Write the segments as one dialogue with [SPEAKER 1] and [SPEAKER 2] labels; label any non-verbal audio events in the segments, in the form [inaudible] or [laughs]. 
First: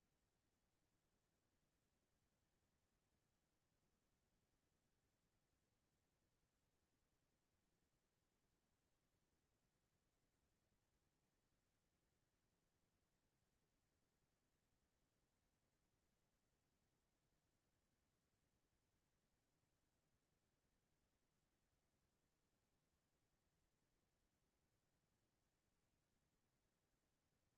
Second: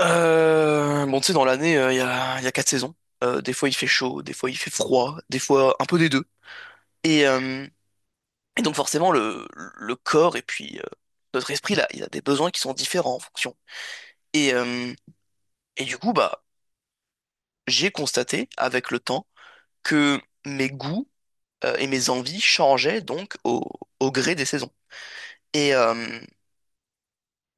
[SPEAKER 1] Bon, tu sais, dans l'année, il y a quatre saisons. Des fois, il fait chaud, des fois, il fait froid, des fois, un peu des deux. Et, euh, et donc, forcément, le corps et puis notre esprit, là, il a des besoins qui sont différents en fonction. Et, euh, et du coup, bah, j'ai constaté avec le temps que mes goûts et mes envies changeaient donc au gré des saisons. Et, euh,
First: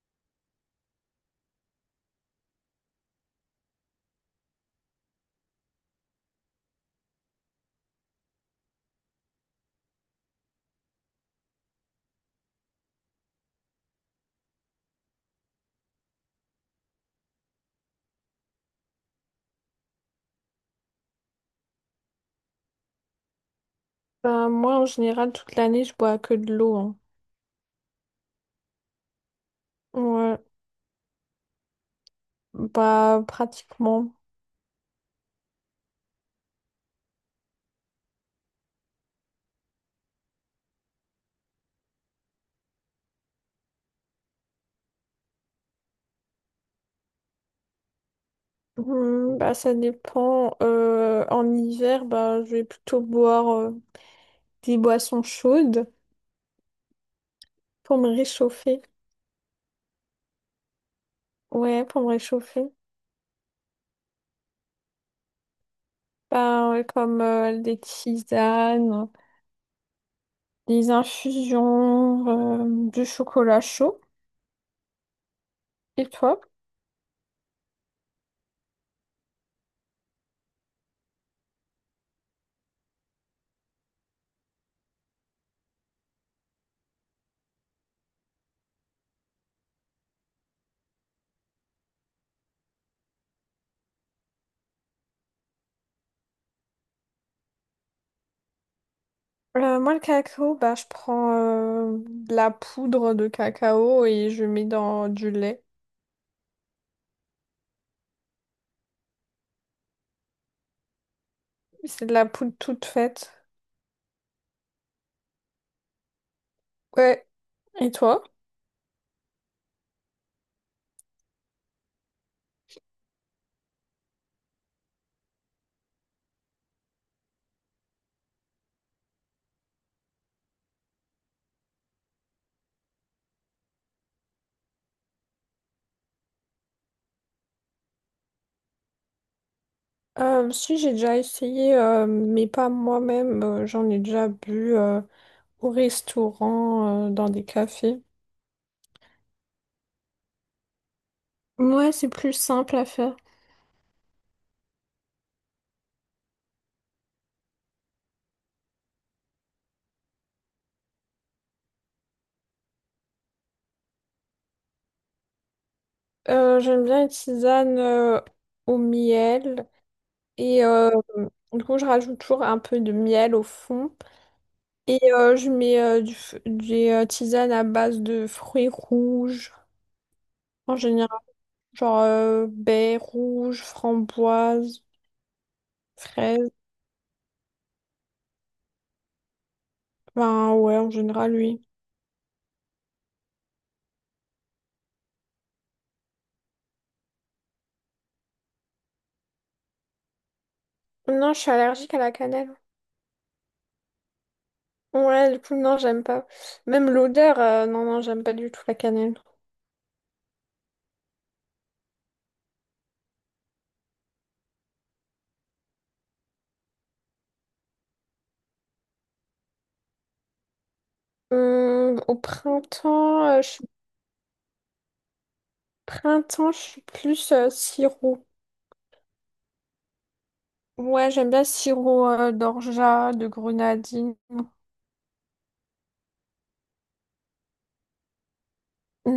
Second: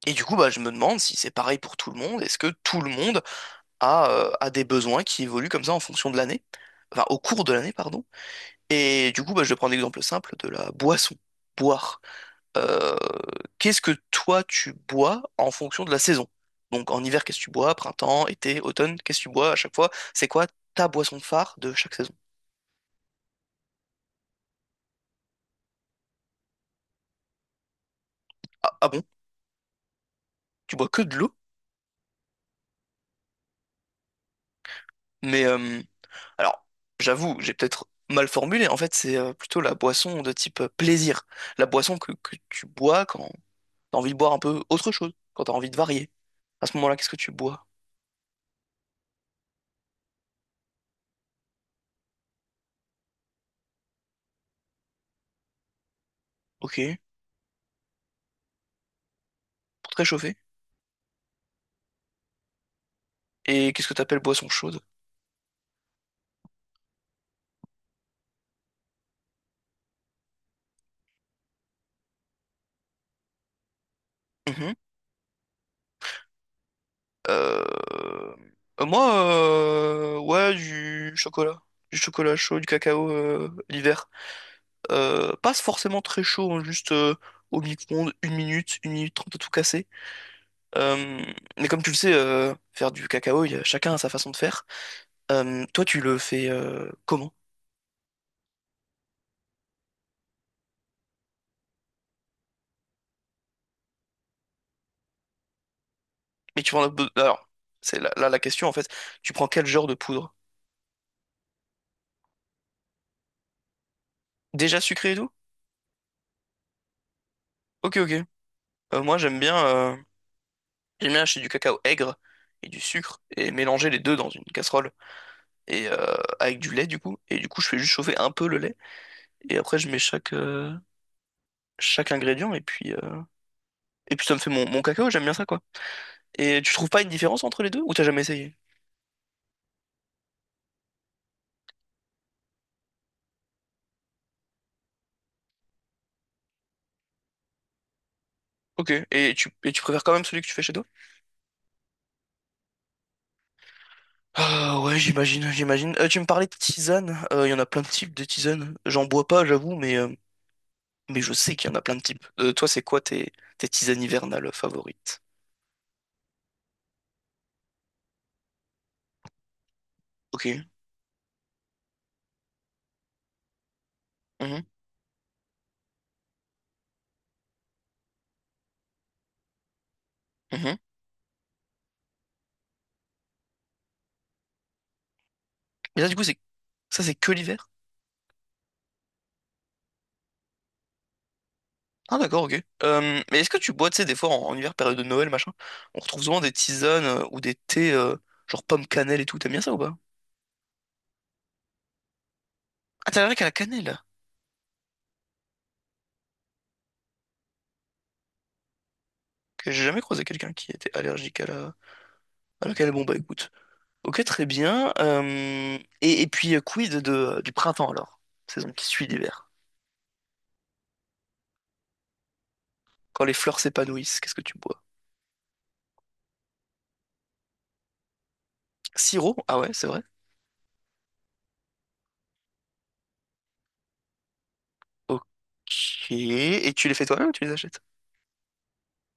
[SPEAKER 1] et du coup, bah, je me demande si c'est pareil pour tout le monde. Est-ce que tout le monde a des besoins qui évoluent comme ça en fonction de l'année? Enfin, au cours de l'année, pardon. Et du coup, bah, je vais prendre l'exemple simple de la boisson. Boire. Euh, Qu'est-ce que toi tu bois en fonction de la saison? Donc en hiver, qu'est-ce que tu bois? Printemps, été, automne, qu'est-ce que tu bois à chaque fois? C'est quoi ta boisson phare de chaque saison?
[SPEAKER 2] Bah, moi, en général, toute l'année, je bois que de l'eau, hein.
[SPEAKER 1] Ah, ah bon?
[SPEAKER 2] Ouais,
[SPEAKER 1] Tu bois que de l'eau?
[SPEAKER 2] bah, pratiquement.
[SPEAKER 1] Mais alors, j'avoue, j'ai peut-être mal formulé. En fait, c'est plutôt la boisson de type plaisir. La boisson que tu bois quand t'as envie de boire un peu autre chose, quand t'as envie de varier. À ce moment-là, qu'est-ce que tu bois?
[SPEAKER 2] Hmm, bah, ça dépend. En hiver, bah, je vais plutôt boire des boissons chaudes
[SPEAKER 1] Ok,
[SPEAKER 2] pour me réchauffer.
[SPEAKER 1] pour te réchauffer.
[SPEAKER 2] Ouais, pour me réchauffer.
[SPEAKER 1] Et qu'est-ce que t'appelles boisson chaude?
[SPEAKER 2] Bah, ouais, comme des tisanes, des infusions, du chocolat chaud.
[SPEAKER 1] Mhm.
[SPEAKER 2] Et toi?
[SPEAKER 1] Euh, Moi, ouais, du chocolat. Du chocolat chaud, du cacao l'hiver. Pas forcément très chaud, hein, juste au micro-ondes, 1 minute, 1 minute 30 à tout casser. Euh, mais comme tu le sais, faire du cacao, chacun a sa façon de faire. Toi, tu le fais comment?
[SPEAKER 2] Moi, le cacao, bah, je prends de la poudre de cacao et je mets dans du lait.
[SPEAKER 1] Mais tu prends la... Alors, c'est là la question en fait. Tu prends quel genre de poudre?
[SPEAKER 2] C'est de la poudre toute faite.
[SPEAKER 1] Déjà sucré et tout?
[SPEAKER 2] Ouais. Et
[SPEAKER 1] Ok, ok.
[SPEAKER 2] toi?
[SPEAKER 1] Moi, j'aime bien acheter du cacao aigre et du sucre et mélanger les deux dans une casserole et avec du lait du coup. Et du coup, je fais juste chauffer un peu le lait et après je mets chaque ingrédient et puis et puis ça me fait mon cacao. J'aime bien ça quoi. Et tu trouves pas une différence entre les deux ou t'as jamais essayé?
[SPEAKER 2] Si j'ai déjà essayé, mais pas moi-même, j'en ai déjà bu au restaurant, dans des cafés.
[SPEAKER 1] Ok. Et tu préfères quand même celui que tu fais chez toi?
[SPEAKER 2] Ouais, c'est plus simple à faire.
[SPEAKER 1] Ah ouais, j'imagine, j'imagine. Tu me parlais de tisane. Il y en a plein de types de tisane. J'en bois pas, j'avoue, mais je sais qu'il y en a plein de types. Toi, c'est quoi tes tisanes hivernales favorites?
[SPEAKER 2] J'aime bien les tisanes au miel.
[SPEAKER 1] Ok.
[SPEAKER 2] Et du coup, je rajoute toujours un peu de miel au fond.
[SPEAKER 1] Mhm,
[SPEAKER 2] Et je mets du f- des tisanes à base de fruits rouges.
[SPEAKER 1] mhm.
[SPEAKER 2] En général, genre baies rouges, framboises,
[SPEAKER 1] Mais ça, du coup,
[SPEAKER 2] fraises.
[SPEAKER 1] c'est que l'hiver?
[SPEAKER 2] Ben ouais, en général, oui.
[SPEAKER 1] Ah, d'accord, ok. Mais est-ce que tu bois, tu sais, des fois, en hiver, période de Noël, machin, on retrouve souvent des tisanes ou des thés, genre pomme cannelle et tout. T'aimes bien ça ou pas?
[SPEAKER 2] Non, je suis allergique à la cannelle.
[SPEAKER 1] Ah, t'es allergique à la cannelle?
[SPEAKER 2] Ouais, du coup, non, j'aime pas. Même l'odeur, non, non, j'aime pas du tout la cannelle.
[SPEAKER 1] Que j'ai jamais croisé quelqu'un qui était allergique à la cannelle. Bon, bah, écoute. Ok, très bien. Et puis, quid du printemps, alors? Saison qui suit l'hiver.
[SPEAKER 2] Au
[SPEAKER 1] Quand
[SPEAKER 2] printemps,
[SPEAKER 1] les
[SPEAKER 2] je
[SPEAKER 1] fleurs
[SPEAKER 2] suis...
[SPEAKER 1] s'épanouissent, qu'est-ce que tu bois?
[SPEAKER 2] Printemps, je suis plus sirop.
[SPEAKER 1] Sirop? Ah ouais, c'est vrai.
[SPEAKER 2] Ouais, j'aime bien sirop d'orgeat, de grenadine.
[SPEAKER 1] Ok. Et tu les fais toi-même ou tu les achètes?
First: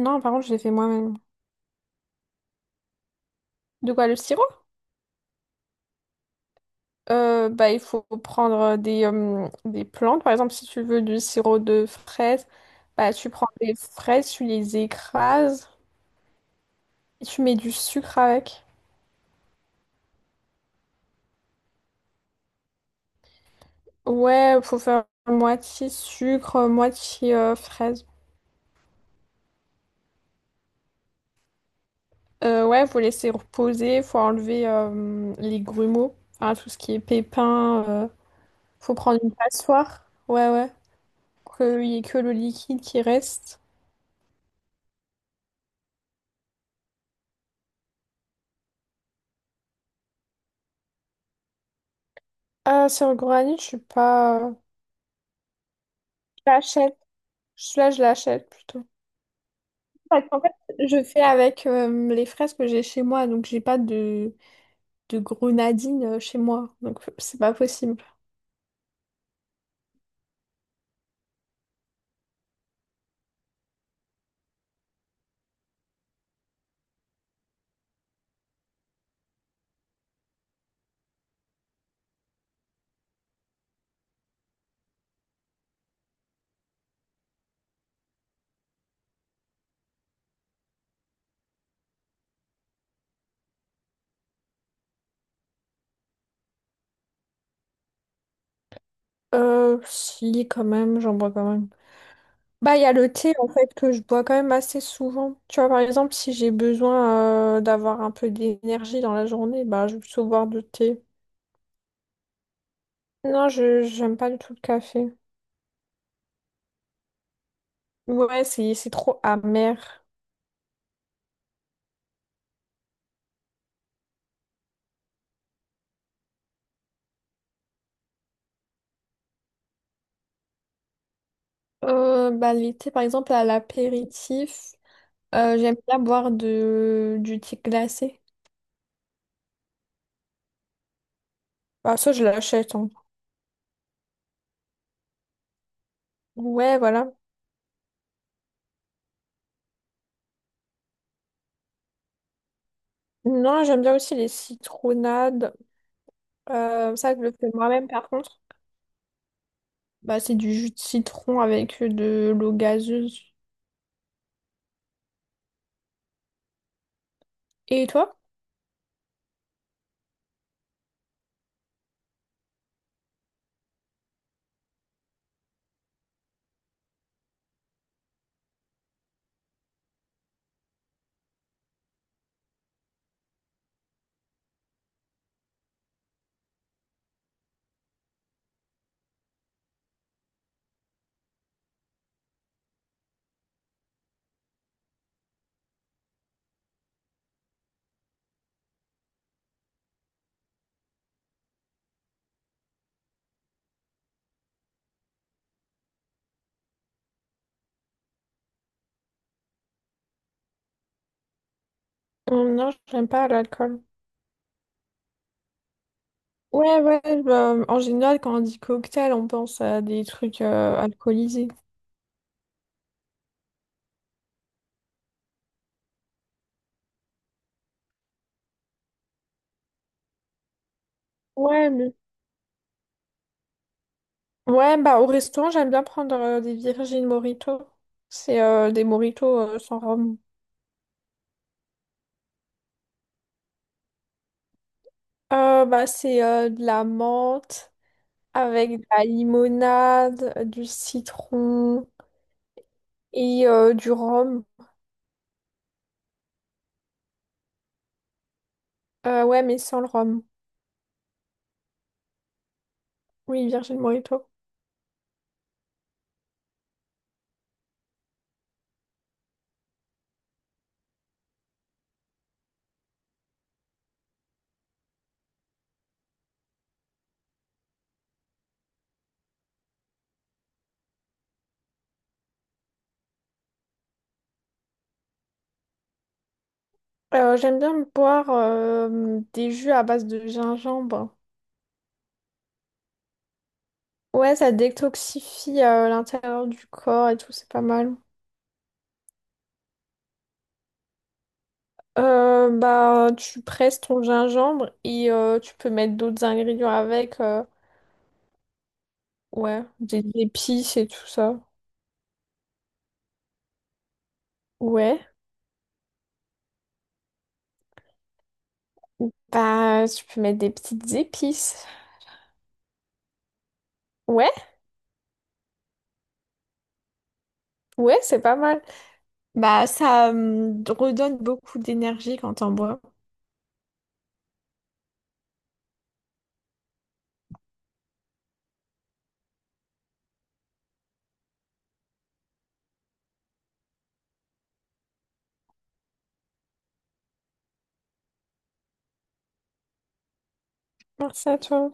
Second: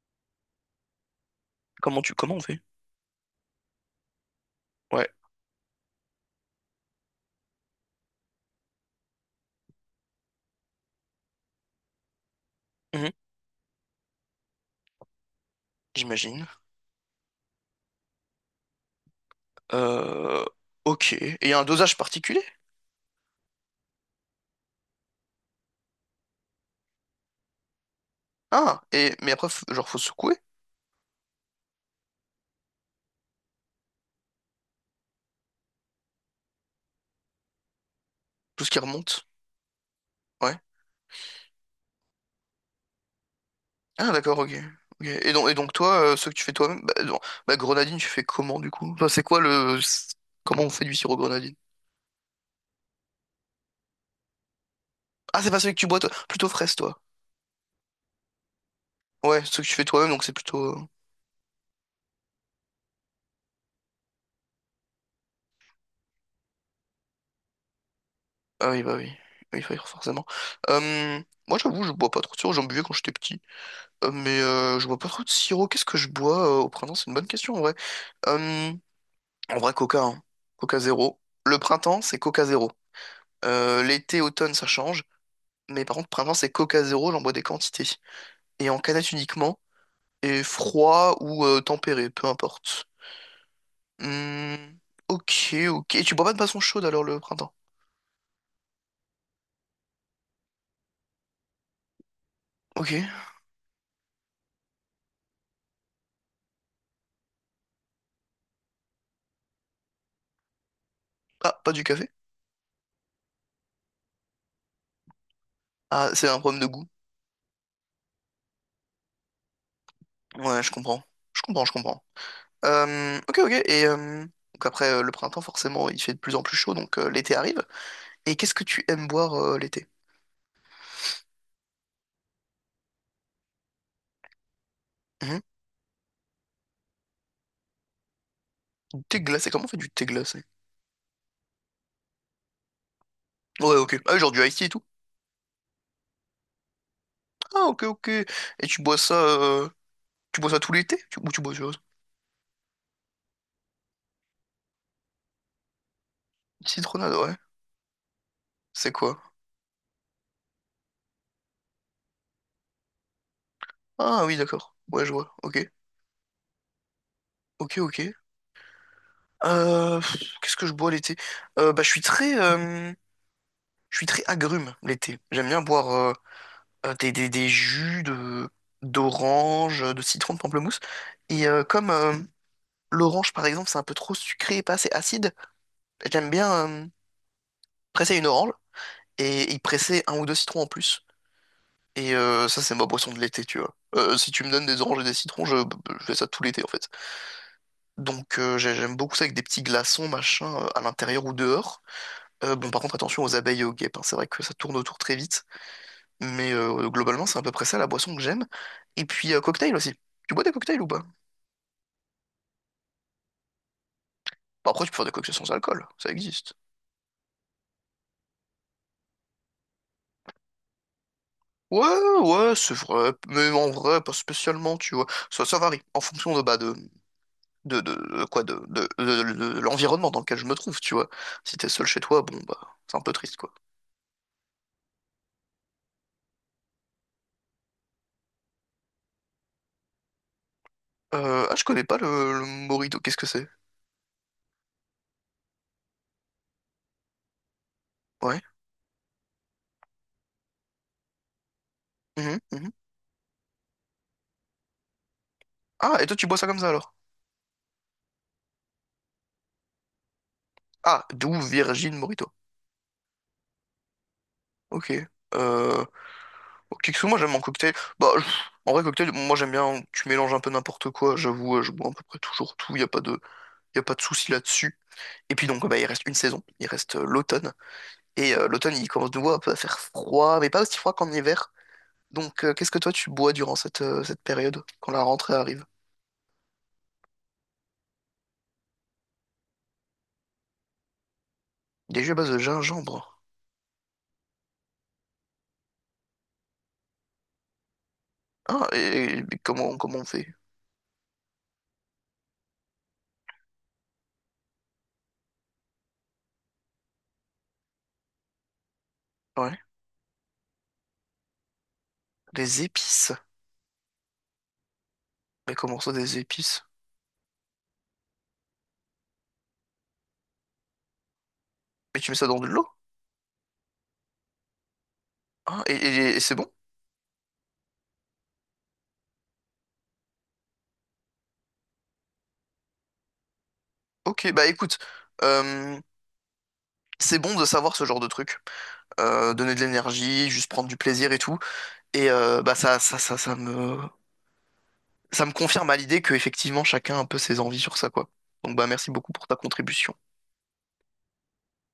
[SPEAKER 2] Non, par contre, je l'ai fait moi-même.
[SPEAKER 1] Comment on fait?
[SPEAKER 2] De quoi, le sirop?
[SPEAKER 1] Ouais.
[SPEAKER 2] Bah, il faut prendre des plantes. Par exemple, si tu veux du sirop de fraise,
[SPEAKER 1] Mhm.
[SPEAKER 2] bah, tu prends des fraises, tu les écrases
[SPEAKER 1] J'imagine.
[SPEAKER 2] et tu mets du sucre avec.
[SPEAKER 1] Euh, ok. Et il y a un dosage particulier?
[SPEAKER 2] Ouais, faut faire moitié sucre, moitié fraise.
[SPEAKER 1] Ah, mais après, genre, faut secouer
[SPEAKER 2] Ouais, faut laisser reposer, faut enlever les grumeaux, enfin tout ce qui est pépins,
[SPEAKER 1] tout ce qui
[SPEAKER 2] faut prendre
[SPEAKER 1] remonte.
[SPEAKER 2] une passoire. Ouais,
[SPEAKER 1] Ouais.
[SPEAKER 2] ouais, pour qu'il y ait que le liquide qui reste.
[SPEAKER 1] Ah, d'accord, ok. Ok. Et donc toi, ce que tu fais toi-même, bah, non. Bah, grenadine, tu fais comment du coup? Enfin, c'est quoi le. Comment on fait du sirop grenadine?
[SPEAKER 2] Ah, sur le granit, je suis pas.
[SPEAKER 1] Ah, c'est pas celui que tu bois toi, plutôt
[SPEAKER 2] Je
[SPEAKER 1] fraise
[SPEAKER 2] l'achète.
[SPEAKER 1] toi.
[SPEAKER 2] Celui-là, je l'achète plutôt.
[SPEAKER 1] Ouais, ce que tu fais toi-même, donc
[SPEAKER 2] Parce
[SPEAKER 1] c'est
[SPEAKER 2] qu'en fait,
[SPEAKER 1] plutôt.
[SPEAKER 2] je fais avec les fraises que j'ai chez moi, donc j'ai pas de grenadine chez moi. Donc, [laughs] c'est pas possible.
[SPEAKER 1] Ah oui, bah oui. Oui, forcément. Euh, Moi, j'avoue, je bois pas trop de sirop, j'en buvais quand j'étais petit. Mais je bois pas trop de sirop. Qu'est-ce que je bois au printemps? C'est une bonne question en vrai. Euh, En vrai, Coca, hein. Coca zéro. Le printemps, c'est Coca zéro. L'été, automne, ça change. Mais par contre, printemps, c'est Coca zéro. J'en bois des quantités. Et en canette uniquement. Et froid ou tempéré, peu importe. Hmm, ok, ok. Et tu bois pas de boisson chaude alors le printemps?
[SPEAKER 2] Si, quand même, j'en bois quand même. Bah, il y
[SPEAKER 1] Ok.
[SPEAKER 2] a le thé, en fait, que je bois quand même assez souvent. Tu vois, par exemple, si j'ai besoin d'avoir un peu d'énergie dans la journée, bah, je vais plutôt boire du thé.
[SPEAKER 1] Ah, pas du café?
[SPEAKER 2] Non, je j'aime pas du tout le café.
[SPEAKER 1] Ah, c'est un problème de goût.
[SPEAKER 2] Ouais, c'est trop amer.
[SPEAKER 1] Ouais, je comprends. Je comprends, je comprends. Ok, ok. Et donc après le printemps, forcément, il fait de plus en plus chaud, donc l'été arrive. Et qu'est-ce que tu aimes boire l'été?
[SPEAKER 2] Bah, l'été, par exemple, à l'apéritif,
[SPEAKER 1] Mhm.
[SPEAKER 2] j'aime bien boire du thé glacé.
[SPEAKER 1] Du thé glacé, comment on fait du thé glacé?
[SPEAKER 2] Bah, ça, je l'achète, hein.
[SPEAKER 1] Ouais, ok. Ah, genre du ice tea et tout.
[SPEAKER 2] Ouais, voilà.
[SPEAKER 1] Ah, ok, ok. Et tu bois ça, euh, tu bois ça tout l'été? Ou tu bois autre chose?
[SPEAKER 2] Non, j'aime bien aussi les citronnades.
[SPEAKER 1] Citronade,
[SPEAKER 2] Ça, je le
[SPEAKER 1] ouais.
[SPEAKER 2] fais moi-même, par contre.
[SPEAKER 1] C'est quoi?
[SPEAKER 2] Bah, c'est du jus de citron avec de l'eau gazeuse.
[SPEAKER 1] Ah oui, d'accord. Ouais, je vois. Ok, ok,
[SPEAKER 2] Et
[SPEAKER 1] ok.
[SPEAKER 2] toi?
[SPEAKER 1] Qu'est-ce que je bois l'été? Bah, je suis très agrume l'été. J'aime bien boire. Des jus de d'orange, de citron, de pamplemousse. Et comme l'orange, par exemple, c'est un peu trop sucré et pas assez acide, j'aime bien presser une orange et y presser un ou deux citrons en plus. Et ça, c'est ma boisson de l'été, tu vois. Si tu me donnes des oranges et des citrons, je fais ça tout l'été, en fait. Donc j'aime beaucoup ça avec des petits glaçons, machin, à l'intérieur ou dehors. Bon, par contre, attention aux abeilles et aux guêpes, hein. C'est vrai que ça tourne autour très vite. Mais globalement, c'est à peu près ça la boisson que j'aime. Et puis, cocktail aussi. Tu bois des cocktails ou pas?
[SPEAKER 2] Non, j'aime pas l'alcool.
[SPEAKER 1] Bah, après, tu peux faire des cocktails sans alcool, ça existe.
[SPEAKER 2] Ouais, ouais, bah, en général, quand on dit cocktail, on pense à des trucs alcoolisés.
[SPEAKER 1] Ouais, ouais, c'est vrai, mais en vrai, pas spécialement, tu vois. Ça varie en fonction de l'environnement dans lequel je me trouve, tu vois. Si t'es
[SPEAKER 2] Ouais,
[SPEAKER 1] seul
[SPEAKER 2] mais...
[SPEAKER 1] chez toi, bon, bah, c'est un peu triste, quoi.
[SPEAKER 2] Ouais, bah, au restaurant, j'aime bien prendre des Virgin Mojito. C'est des mojitos sans rhum.
[SPEAKER 1] Je connais pas le Morito, qu'est-ce que c'est?
[SPEAKER 2] Bah, c'est de la menthe,
[SPEAKER 1] Ouais.
[SPEAKER 2] avec de la limonade, du citron
[SPEAKER 1] Mhm, mhm.
[SPEAKER 2] et du rhum.
[SPEAKER 1] Ah, et toi, tu bois ça comme ça alors?
[SPEAKER 2] Ouais, mais sans le rhum.
[SPEAKER 1] Ah, d'où Virgin Morito.
[SPEAKER 2] Oui, Virgin Mojito.
[SPEAKER 1] Ok. Euh, Kiksou, moi, j'aime mon cocktail. Bah, en vrai, cocktail, moi, j'aime bien, tu mélanges un peu n'importe quoi, j'avoue, je bois à peu près toujours tout, y a pas de souci là-dessus. Et puis donc bah, il reste une saison, il reste l'automne. Et l'automne il commence de nouveau un peu à faire froid, mais pas aussi froid qu'en hiver. Donc qu'est-ce que toi tu bois durant cette période, quand la rentrée arrive?
[SPEAKER 2] J'aime bien boire des jus à base de gingembre.
[SPEAKER 1] Des jus à base de gingembre.
[SPEAKER 2] Ouais, ça détoxifie l'intérieur du corps et tout, c'est pas mal.
[SPEAKER 1] Ah, mais comment on fait?
[SPEAKER 2] Bah, tu presses ton gingembre et tu peux mettre d'autres ingrédients avec,
[SPEAKER 1] Ouais.
[SPEAKER 2] ouais, des épices et tout ça.
[SPEAKER 1] Des épices.
[SPEAKER 2] Ouais.
[SPEAKER 1] Mais comment ça des épices?
[SPEAKER 2] Bah, tu peux mettre des petites épices.
[SPEAKER 1] Mais tu mets ça dans de l'eau?
[SPEAKER 2] Ouais,
[SPEAKER 1] Ah, et c'est bon?
[SPEAKER 2] ouais, c'est pas mal. Bah, ça, redonne beaucoup d'énergie quand on boit.
[SPEAKER 1] Ok, bah écoute, euh, c'est bon de savoir ce genre de truc. Donner de l'énergie, juste prendre du plaisir et tout. Et bah ça me confirme à l'idée que effectivement chacun a un peu ses envies sur ça, quoi. Donc bah merci beaucoup pour ta contribution.
[SPEAKER 2] Merci à toi.